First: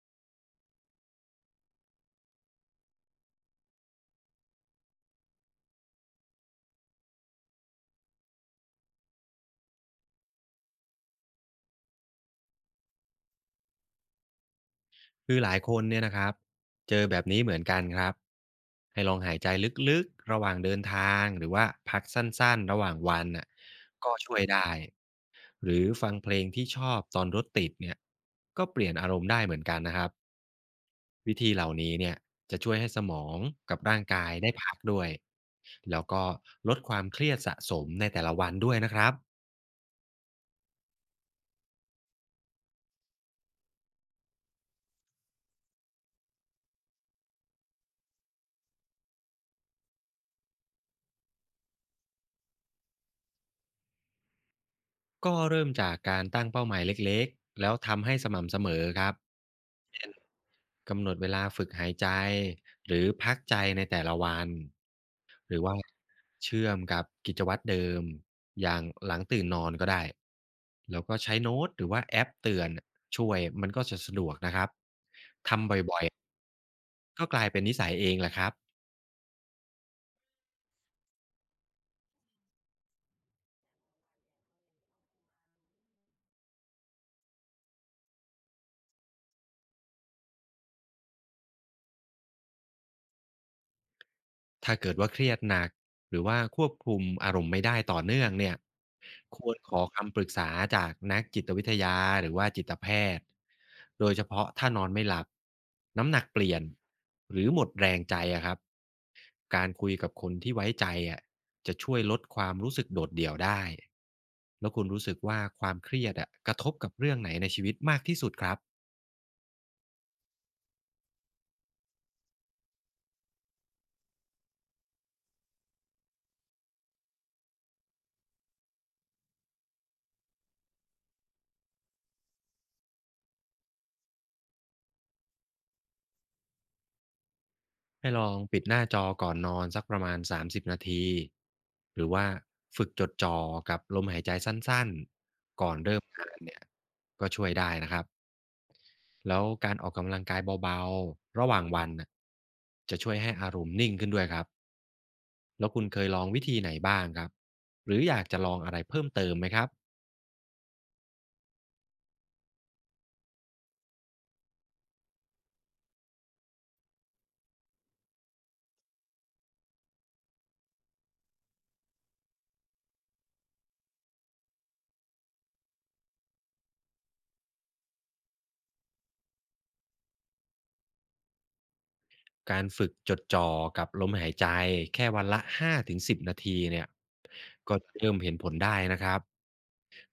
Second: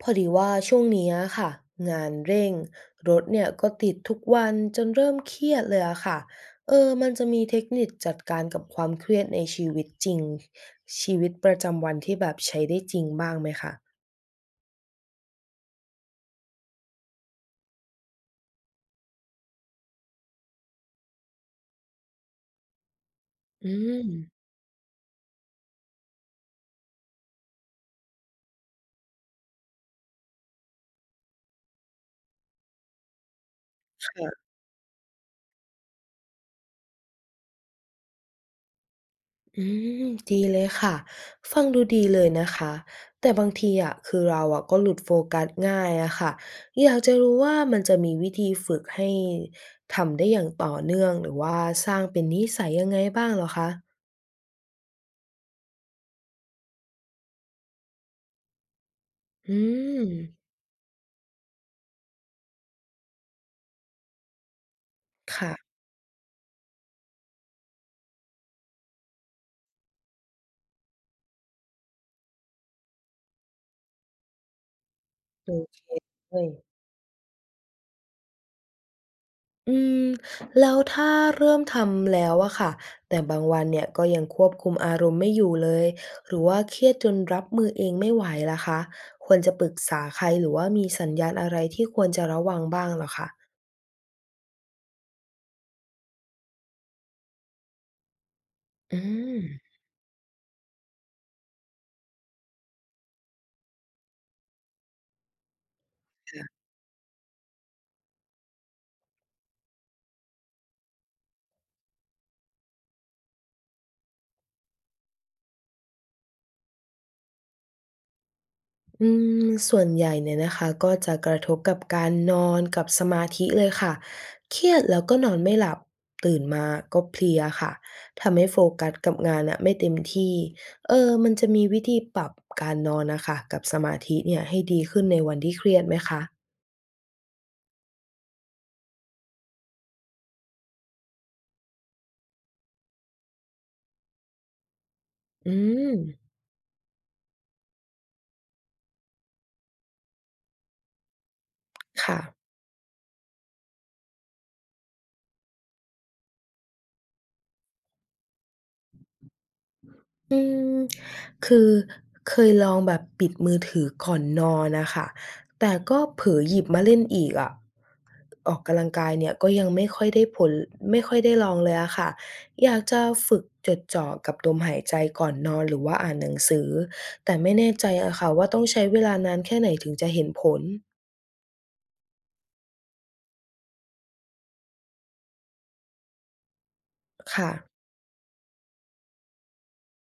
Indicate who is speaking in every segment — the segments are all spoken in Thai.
Speaker 1: พอดีว่าช่วงเนี้ยค่ะงานเร่งรถเนี่ยก็ติดทุกวันจนเริ่มเครียดเลยอะค่ะมันจะมีเทคนิคจัดการกับความเครียดในชีวิตจริงชีวิตประจำวันที่แบบใช้ได้จริงบ้างไหมคะ
Speaker 2: คือหลายคนเนี่ยนะครับเจอแบบนี้เหมือนกันครับให้ลองหายใจลึกๆระหว่างเดินทางหรือว่าพักสั้นๆระหว่างวันน่ะ
Speaker 1: อืม
Speaker 2: ก็ช่วยได้หรือฟังเพลงที่ชอบตอนรถติดเนี่ยก็เปลี่ยนอารมณ์ได้เหมือนกันนะครับวิธีเหล่านี้เนี่ยจะช่วยให้สมองกับร่างกาย
Speaker 1: ค่ะ
Speaker 2: ได้พักด้วยแล้วก็ลดความเครียดสะสมในแต่ละวันด้วยนะครับ
Speaker 1: อืมดีเลยค่ะฟังดูดีเลยนะคะแต่บางทีอะคือเราอะก็หลุดโฟกัสง่ายอะค่ะอยากจะรู้ว่ามันจะมีวิธีฝึกให้ทำได้อย่างต่อเนื่องหรือว่าสร้างเป็นนิสัยยังไงบ้างเหรอคะ
Speaker 2: ก็เริ่มจากการตั้งเป้าหมายเล็กๆแล้วทำให้สม่ำเสมอครับ
Speaker 1: อืม
Speaker 2: กำหนดเวลาฝึกหายใจหรือพักใจในแต่ละวันหรือ
Speaker 1: ค่ะ
Speaker 2: ว่าเชื่อมกับกิจวัตรเดิมอย่างหลังตื่นนอนก็ได้แล้วก็ใช้โน้ตหรือว่าแอปเตือนช่วยมันก็จะสะดวกนะครับ
Speaker 1: ดู
Speaker 2: ทำบ่อย
Speaker 1: เลย
Speaker 2: ๆก็กลายเป็นนิสัยเองแหละครับ
Speaker 1: อืมแล้วถ้าเริ่มทำแล้วอะค่ะแต่บางวันเนี่ยก็ยังควบคุมอารมณ์ไม่อยู่เลยหรือว่าเครียดจนรับมือเองไม่ไหวล่ะคะควรจะปรึกษาใครหรือว่ามีสัญญาณอะไรที่ควรจะระวังบ้างเหรอคะ
Speaker 2: ถ้าเกิดว่าเครียดหนักหรือว่าควบคุมอารมณ์ไม่ได้ต่อเนื่องเนี่ย
Speaker 1: อื
Speaker 2: ควรข
Speaker 1: ม
Speaker 2: อคำปรึกษาจากนักจิตวิทยาหรือว่าจิตแพทย์โดยเฉพาะถ้านอนไม่หลับน้ำหนักเปลี่ยนหรือหมดแรงใจอะครับการคุยกับคนที่ไว้ใจอะจะช่วยลดความรู้สึกโดดเดี่ยวได้แล้วคุณรู้สึกว่าความเครียดอะกระทบกับเรื่องไหนในชีวิตมากที่สุดครับ
Speaker 1: อืมส่วนใหญ่เนี่ยนะคะก็จะกระทบกับการนอนกับสมาธิเลยค่ะ เครียดแล้วก็นอนไม่หลับตื่นมาก็เพลียค่ะ ทำให้โฟกัสกับงานอะไม่เต็มที่ มันจะมีวิธีปรับการนอนนะคะกับสมาธิเนี่ยให้ดีขึ้นในวันที่เครียดไหมคะ
Speaker 2: ให้ลองปิดหน้าจอก่อนนอนสักประมาณ30นาทีหรือว่าฝึกจดจ่อกับลมหายใจสั้น
Speaker 1: อื
Speaker 2: ๆก่อน
Speaker 1: ม
Speaker 2: เริ่มงานเนี่ยก็ช่วยได้นะครับแล้วการออกกำลังกายเบาๆระหว่างวันน่ะ
Speaker 1: ค่ะ
Speaker 2: จะช่วยให้อารมณ์นิ่งขึ้นด้วยครับแล้วคุณเคยลองวิธีไหนบ้างครับหรืออยากจะลองอะไรเพิ่มเติมไหมครับ
Speaker 1: อืมคือเคยลองแบบปิดมือถือก่อนนอนนะค่ะแต่ก็เผลอหยิบมาเล่นอีกอะออกกำลังกายเนี่ยก็ยังไม่ค่อยได้ผลไม่ค่อยได้ลองเลยอะค่ะอยากจะฝึกจดจ่อกับลมหายใจก่อนนอนหรือว่าอ่านหนังสือแต่ไม่แน่ใจอะค่ะว่าต้องใช้เวลานานแค่ไหนถึงจะเห็นผล
Speaker 2: การฝึกจดจ่อกับลมหายใจแค่วันละ5-10นาทีเนี่ย
Speaker 1: ค่ะ
Speaker 2: ก็จะเริ่มเห็นผลได้นะครับ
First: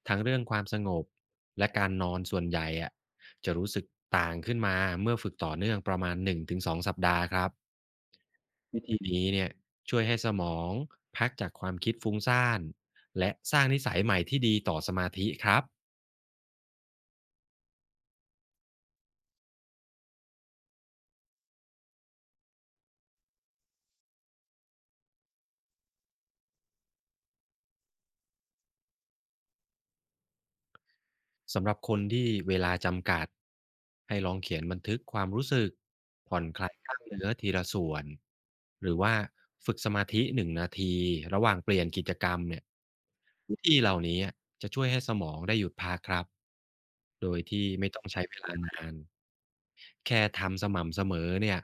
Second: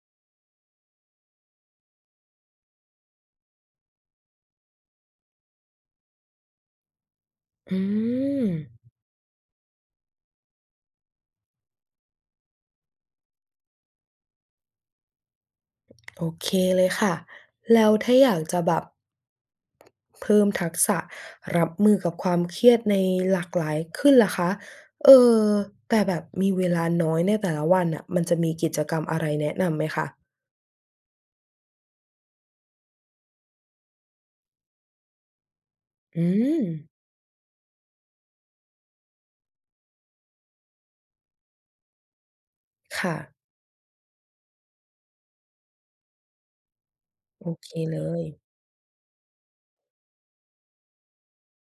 Speaker 2: ทั้งเรื่องความสงบและการนอนส่วนใหญ่อะจะรู้สึกต่างขึ้นมาเมื่อฝึกต่อเนื่องประมาณ1-2สองสัปดาห์ครับ
Speaker 1: อืม
Speaker 2: วิธีนี้เนี่ยช่วยให้สมองพักจากความคิดฟุ้งซ่านและสร้างนิสัยใหม่ที่ดีต่อสมาธิครับ
Speaker 1: โอเคเลยค่ะแล้วถ้าอยากจะแบบ เพิ่มทักษะรับมือกับความเครียดในหลากหลายขึ้นล่ะคะเออแต่แบบมีเวลาน้อยในแต่ละวันน่ะมันจะมีกิจกรรมอะไรแนะนำไหมคะ
Speaker 2: สำหรับคนที่เวลาจำกัดให้ลองเขียนบันทึกความรู้สึก
Speaker 1: อื
Speaker 2: ผ่อนค
Speaker 1: ม
Speaker 2: ลายกล้ามเนื้อทีละส่วนหรือว่าฝึกสมาธิหนึ่งนาทีระหว่างเปลี่ยนกิจกรรมเนี่ย
Speaker 1: ค่ะ
Speaker 2: วิธีเหล่านี้จะช่วยให้สมองได้หยุดพักครับโดย
Speaker 1: โอ
Speaker 2: ที่
Speaker 1: เค
Speaker 2: ไม่
Speaker 1: เล
Speaker 2: ต้อง
Speaker 1: ย
Speaker 2: ใช้เวลานานแค่ทำสม่ำเสมอเนี่ย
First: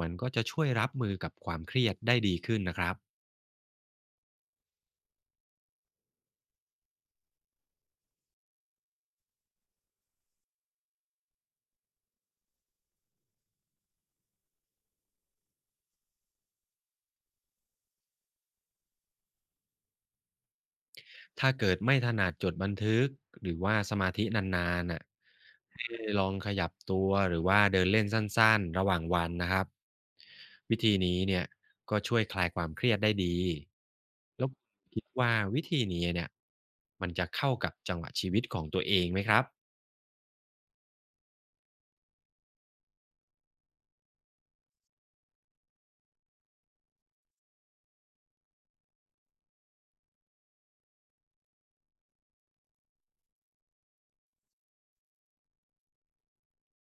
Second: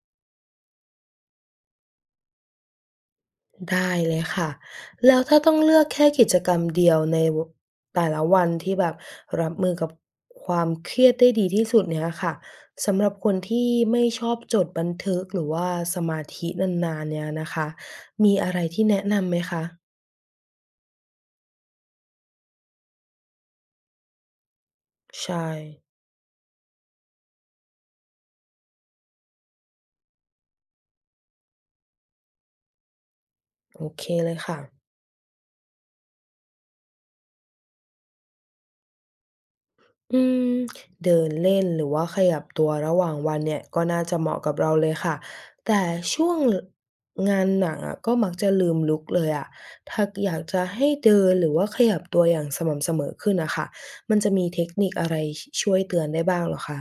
Speaker 2: มันก็จะช่วยรับมือกับความเครียดได้ดีขึ้นนะครับ
Speaker 1: ได้เลยค่ะ แล้วถ้าต้องเลือกแค่กิจกรรมเดียวในวแต่ละวันที่แบบรับมือกับความเครียดได้ดีที่สุดเนี่ยค่ะ สำหรับคนที่ไม่ชอบจดบันทึกหรือว่าสมาธินานๆเนี่ยนะคะมีอะไรที่แนะนำไหมคะ
Speaker 2: ถ้าเกิดไม่ถนัดจดบันทึกหรือว่าสมาธินานๆน่ะ
Speaker 1: ใช่
Speaker 2: ให้ลองขยับตัวหรือว่าเดินเล่นสั้นๆระหว่างวันนะครับวิธีนี้เนี่ยก็ช่วยคลายความเครียดได้ดี
Speaker 1: โอเคเลย
Speaker 2: แล้ว
Speaker 1: ค่ะ
Speaker 2: คิดว่าวิธีนี้เนี่ยมันจะเข้ากับจังหวะชีวิตของตัวเองไหมครับ
Speaker 1: อืมเดินเล่นหรือว่าขยับตัวระหว่างวันเนี่ยก็น่าจะเหมาะกับเราเลยค่ะแต่ช่วงงานหนักอะก็มักจะลืมลุกเลยอะถ้าอยากจะให้เดินหรือว่าขยับตัวอย่างสม่ำเสมอขึ้นนะคะมันจะมีเทคนิคอะไรช่วยเตือนได้บ้างเหรอคะ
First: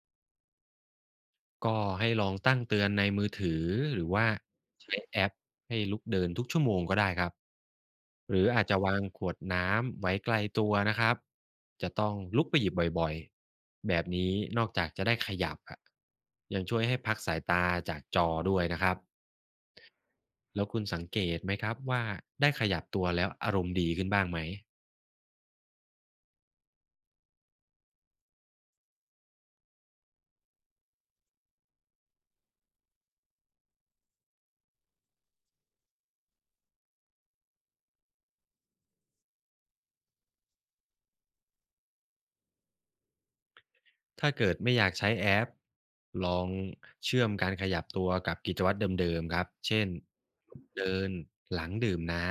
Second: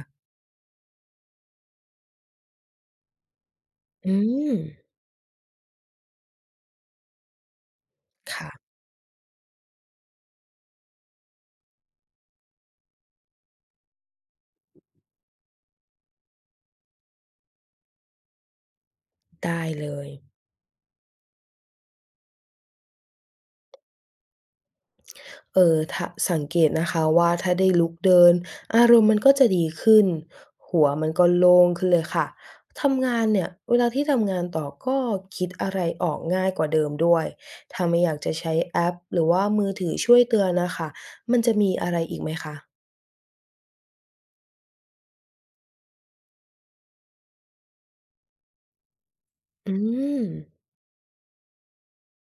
Speaker 2: ก็ให้ลองตั้งเตือนในมือถือหรือ
Speaker 1: อื
Speaker 2: ว่า
Speaker 1: ม
Speaker 2: ใช้แอปให้ลุกเดินทุกชั่วโมงก็ได้ครับหรือ
Speaker 1: ค่ะ
Speaker 2: อาจจะวางขวดน้ำไว้ไกลตัวนะครับจะต้องลุกไปหยิบบ่อยๆแบบนี้นอกจากจะได้ขยับอะยังช่วยให้พักสายตาจากจอด้วยนะครับ
Speaker 1: ได้เลย
Speaker 2: แล้วคุณสังเกตไหมครับว่าได้ขยับตัวแล้วอารมณ์ดีขึ้นบ้างไหม
Speaker 1: ถาสังเกตนะคะว่าถ้าได้ลุกเดินอารมณ์มันก็จะดีขึ้นหัวมันก็โล่งขึ้นเลยค่ะทำงานเนี่ยเวลาที่ทำงานต่อก็คิดอะไรออกง่ายกว่าเดิมด้วยถ้าไม่อยากจะใช้แอปหรือว่ามือถือช่วยเตือนน่ะค่ะมันจะมีอะไรอีกไหมคะ
Speaker 2: ถ้าเกิดไม่อยากใช้แอปลองเชื่อมการขยับตัวกับกิจวัตรเดิมๆครับ
Speaker 1: อื
Speaker 2: เช่น
Speaker 1: ม
Speaker 2: เดินหลังดื่มน้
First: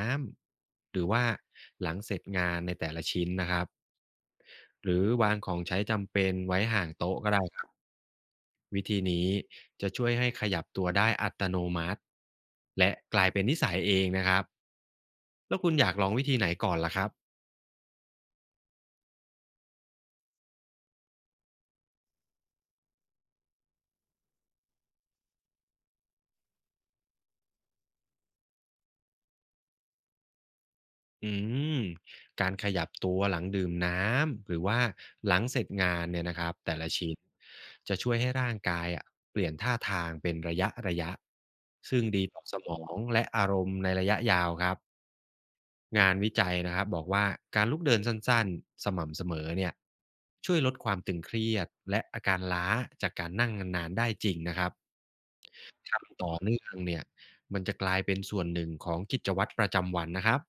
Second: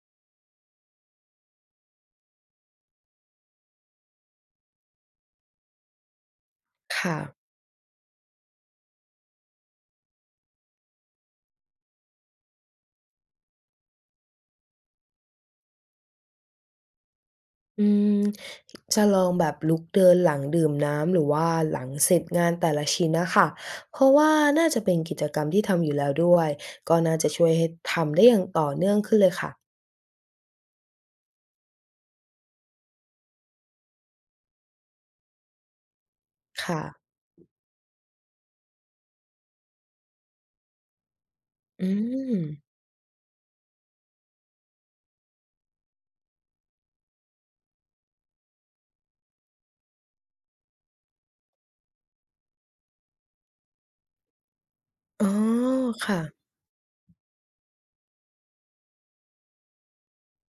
Speaker 2: ำหรือว่าหลังเสร็จงานในแต่ละชิ้นนะครับหรือวางของใช้จำเป็นไว้ห่าง
Speaker 1: ค่ะ
Speaker 2: โต๊ะก็ได้ครับวิธีนี้จะช่วยให้ขยับตัวได้อัตโนมัติและกลายเป็นนิสัยเองนะครับแล้วคุณอยากลองวิธีไหนก่อนล่ะครับ
Speaker 1: อืมจะลองแบบลุกเดินหลังดื่มน้ำหรือว่าหลังเสร็จงานแต่ละชิ้นนะคะเพราะว่าน่าจะเป็นกิจกรรมที่ทำอยู่แล้วด้วยก็น่าจะช่วยให้ทำได้อย่างต่อเนื่องขึ้นเลยค่ะ
Speaker 2: อืมการขยับตัวหลังดื่มน้ำหรือว่าหลังเสร็จงานเนี่ยนะครับแต่
Speaker 1: ค่ะ
Speaker 2: ละชิ้นจะช่วยให้ร่างกายอะเปลี่ยนท่าทางเป็นระยะระยะ
Speaker 1: อื
Speaker 2: ซึ่งดี
Speaker 1: ม
Speaker 2: ต่อสมองและอารมณ์ในระยะยาวครับงานวิจัยนะครับบอกว่าการลุกเดินสั้นๆสม่ำเสมอเนี่ยช่วยลดความตึงเครียดและอาการล้าจากการนั่งนานๆได้จริงนะครับ
Speaker 1: อ๋อค่ะ
Speaker 2: ทำต่อเนื่องเนี่ยมันจะกลายเป็นส่วนหนึ่งของกิจวัตรประจำวันนะครับ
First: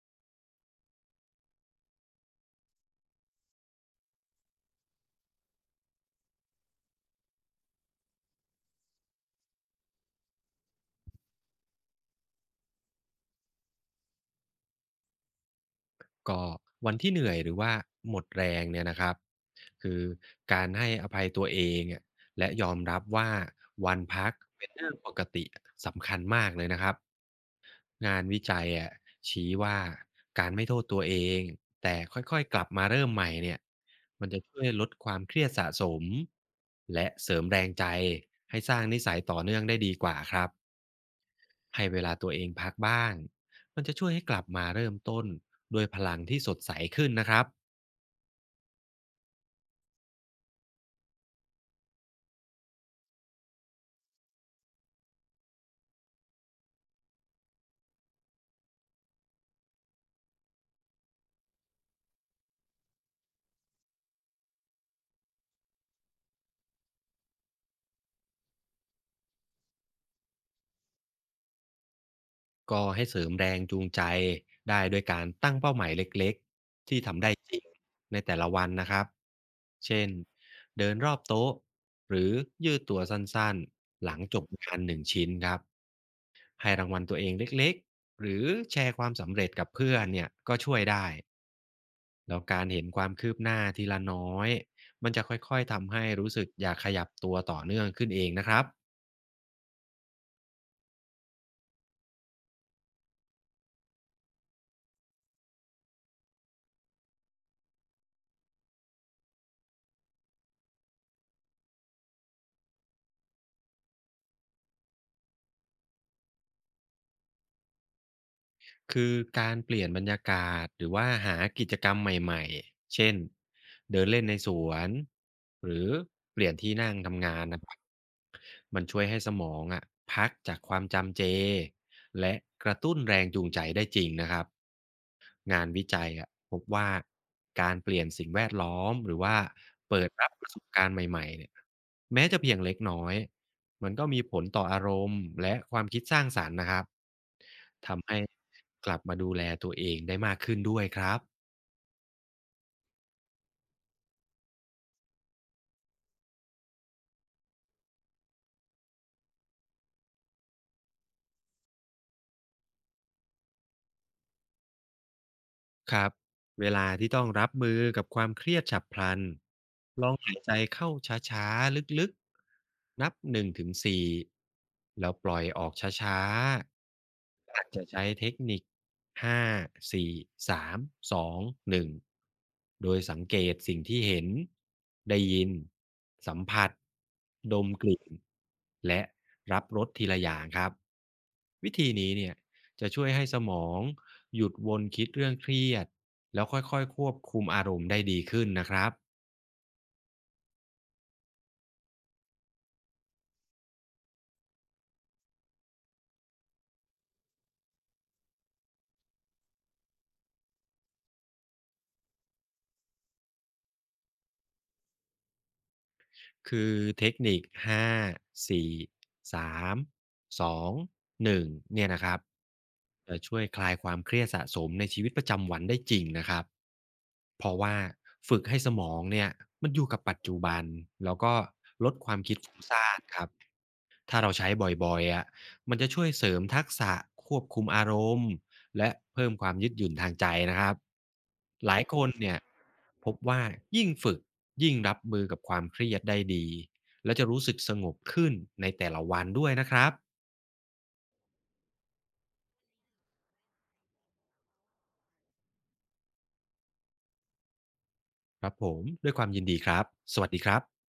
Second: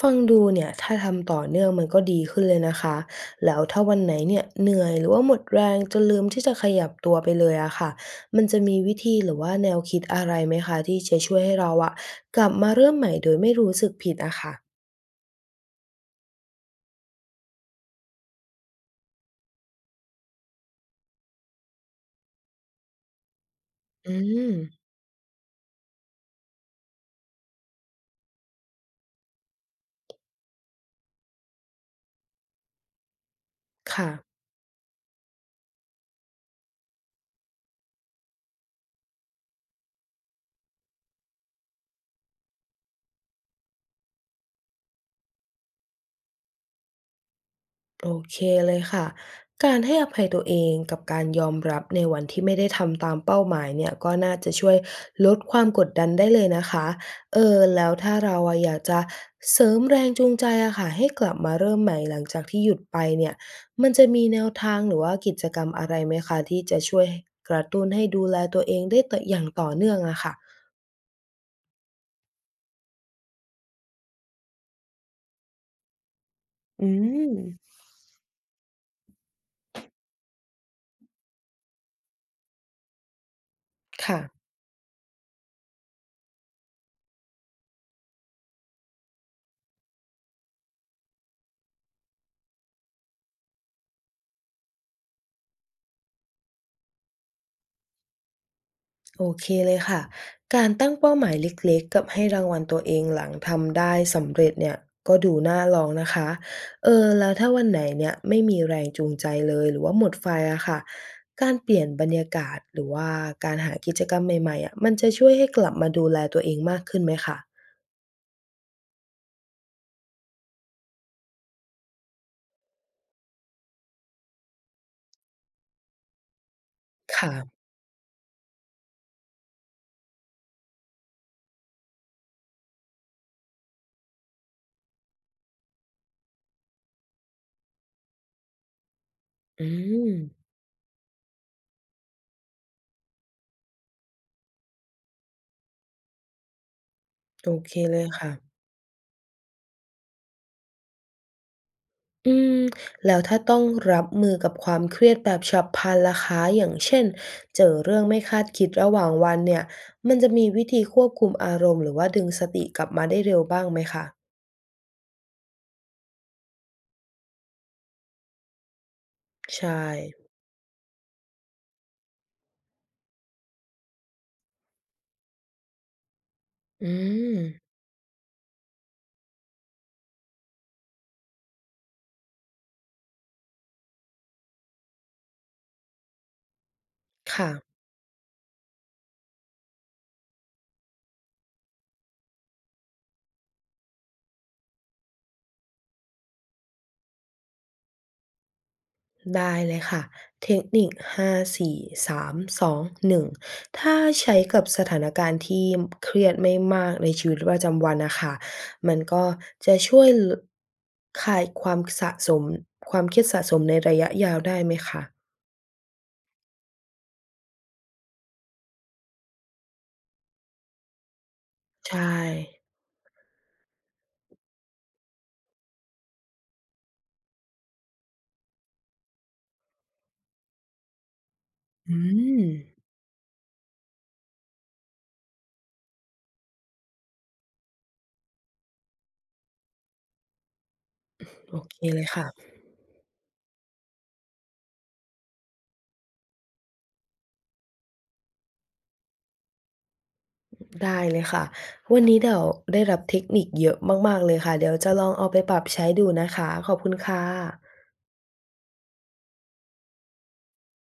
Speaker 1: ฟังดูเนี่ยถ้าทำต่อเนื่องมันก็ดีขึ้นเลยนะคะแล้วถ้าวันไหนเนี่ยเหนื่อยหรือว่าหมดแรงจนลืมที่จะขยับตัวไปเลยอะค่ะมันจะมีวิธีหรือว่าแนวคิดอะไรไหมคะที่จะช่วยให้เราอะกลับมาเริ่มใหม่โดยไม่รู้สึกผิดอะค่ะ
Speaker 2: ก็วันที่เหนื่อยหรือว่าหมดแรงเนี่ยนะครับคือการให้อภัยตัวเองอะและยอมรับว่าวัน
Speaker 1: อื
Speaker 2: พักเป็น
Speaker 1: ม
Speaker 2: เรื่องปกติสำคัญมากเลยนะครับงานวิจัยอะชี้ว่าการไม่โทษตัวเองแต่ค่อยๆกลับมาเริ่มใหม่เนี่ย
Speaker 1: ค่ะ
Speaker 2: มันจะช่วยลดความเครียดสะสมและเสริมแรงใจให้สร้างนิสัยต่อเนื่องได้ดีกว่าครับ ให้เวลาตัวเองพักบ้าง มันจะช่วยให้กลับมาเริ่มต้นด้วยพลังที่สดใสขึ้นนะครับ
Speaker 1: โอเคเลยค่ะ การให้อภัยตัวเองกับการยอมรับในวันที่ไม่ได้ทำตามเป้าหมายเนี่ยก็น่าจะช่วยลดความกดดันได้เลยนะคะแล้วถ้าเราอะอยากจะเสริมแรงจูงใจอะค่ะให้กลับมาเริ่มใหม่หลังจากที่หยุดไปเนี่ย มันจะมีแนวทางหรือว่ากิจกรรมอะไรไหมคะที่จะช่วยกระตุ้นให้ดูแลตัวเองได้ต่ออย่างต่อเนื่องอะค่ะ
Speaker 2: ก็ให้เสริมแรงจูงใจได้ด้วยการตั้งเป้าหมายเล็ก
Speaker 1: อื
Speaker 2: ๆที่
Speaker 1: ม
Speaker 2: ทำได้จริงในแต่ละวันนะครับเช่นเดินรอบโต๊ะหรือยืดตัวสั้นๆหลั
Speaker 1: ค่ะ
Speaker 2: งจบงานหนึ่งชิ้นครับให้รางวัลตัวเองเล็กๆหรือแชร์ความสำเร็จกับเพื่อนเนี่ยก็ช่วยได้ แล้วการเห็นความคืบหน้าทีละน้อยมันจะค่อยๆทำให้รู้สึกอยากขยับตัวต่อเนื่องขึ้นเองนะครับ
Speaker 1: โอเคเลยค่ะ การตั้งเป้าหมายเล็กๆกับให้รางวัลตัวเองหลังทำได้สำเร็จเนี่ยก็ดูน่าลองนะคะ แล้วถ้าวันไหนเนี่ยไม่มีแรงจูงใจเลยหรือว่าหมดไฟอะค่ะการเปลี่ยนบรรยากาศหรือว่าการหากิจกรรมใหม่ๆอะมันจะช่วยให้กลับมาดูแลตัวเองมากขึ้นไหมคะ
Speaker 2: คือการเปลี่ยนบรรยากาศหรือว่าหากิจกรรมใหม่ๆเช่นเดินเล่นในสวนหรือเปลี่ยนที่นั่งทำงาน
Speaker 1: ค่ะ
Speaker 2: นะครับมันช่วยให้สมองพักจากความจำเจและกระตุ้นแรงจูงใจได้จริงนะครับ งานวิจัยพบว่าการเปลี่ยนสิ่งแวดล้อมหรือว่า
Speaker 1: อื
Speaker 2: เปิด
Speaker 1: ม
Speaker 2: รับประสบการณ์ใหม่ๆเนี่ยแม้จะเพียงเล็กน้อยมันก็มีผลต่ออารมณ์และความคิดสร้างสรรค์นะครับ
Speaker 1: โอเคเลย
Speaker 2: ทำให้
Speaker 1: ค่ะ
Speaker 2: กลับมาดูแลตัวเองได้มากขึ้นด้วยครับ
Speaker 1: อืมแล้วถ้าต้องรับมือกับความเครียดแบบฉับพลันล่ะคะอย่างเช่นเจอเรื่องไม่คาดคิดระหว่างวันเนี่ยมันจะมีวิธีควบคุมอารมณ์หรือว่าดึงสติกลับมาได้เร็วบ้างไหมคะ
Speaker 2: ครับเวลาที่ต้องรับมือกับความเครียดฉับพลัน
Speaker 1: ใช่
Speaker 2: ลองหายใจเข้าช้าๆลึกๆนับหนึ่งถึงสี่แล้วปล่อยออกช้า
Speaker 1: อืม
Speaker 2: ๆอาจจะใช้เทคนิคห้าสี่สามสองหนึ่งโดยสังเกตสิ่งที่เห็นได้ยินสัมผัส
Speaker 1: ค่ะ
Speaker 2: ดมกลิ่นและรับรสทีละอย่างครับวิธีนี้เนี่ย จะช่วยให้สมองหยุดวนคิดเรื่องเครียดแล้วค่อยๆควบคุมอารมณ์ได้ดีขึ้นนะครับ
Speaker 1: ได้เลยค่ะเทคนิค5 4 3 2 1ถ้าใช้กับสถานการณ์ที่เครียดไม่มากในชีวิตประจำวันนะคะมันก็จะช่วยคลายความสะสมความเครียดสะสมในระยะยาวได้ไหมคะ
Speaker 2: คือเทคนิค5 4 3 2 1เนี่ยนะครั
Speaker 1: ใช่
Speaker 2: บจะช่วยคลายความเครียดสะสมในชีวิตประจำวันได้จริงนะครับเพราะว่าฝึกให้สมองเนี่ยมันอยู่กับปัจจุบันแล้วก็
Speaker 1: อืม
Speaker 2: สร้างครับ ถ้าเราใช้บ่อยๆมันจะช่วยเสริมทักษะควบคุมอารมณ์และเพิ่มความยืดหยุ่นทางใจนะครับ
Speaker 1: โอ
Speaker 2: ห
Speaker 1: เค
Speaker 2: ลายค
Speaker 1: เลย
Speaker 2: น
Speaker 1: ค่ะ
Speaker 2: เนี่ยพบว่ายิ่งฝึกยิ่งรับมือกับความเครียดได้ดีและจะรู้สึกสงบขึ้นในแต่ละวันด้วยนะครับ
Speaker 1: ได้เลยค่ะวันนี้เดี๋ยวได้รับเทคนิคเยอะมากๆเลยค่ะเดี๋ยวจะลองเอาไปปรับใช้ดูนะคะขอบคุณค่ะ
Speaker 2: ครับผมด้วยความยินดีครับ สวัสดีครับ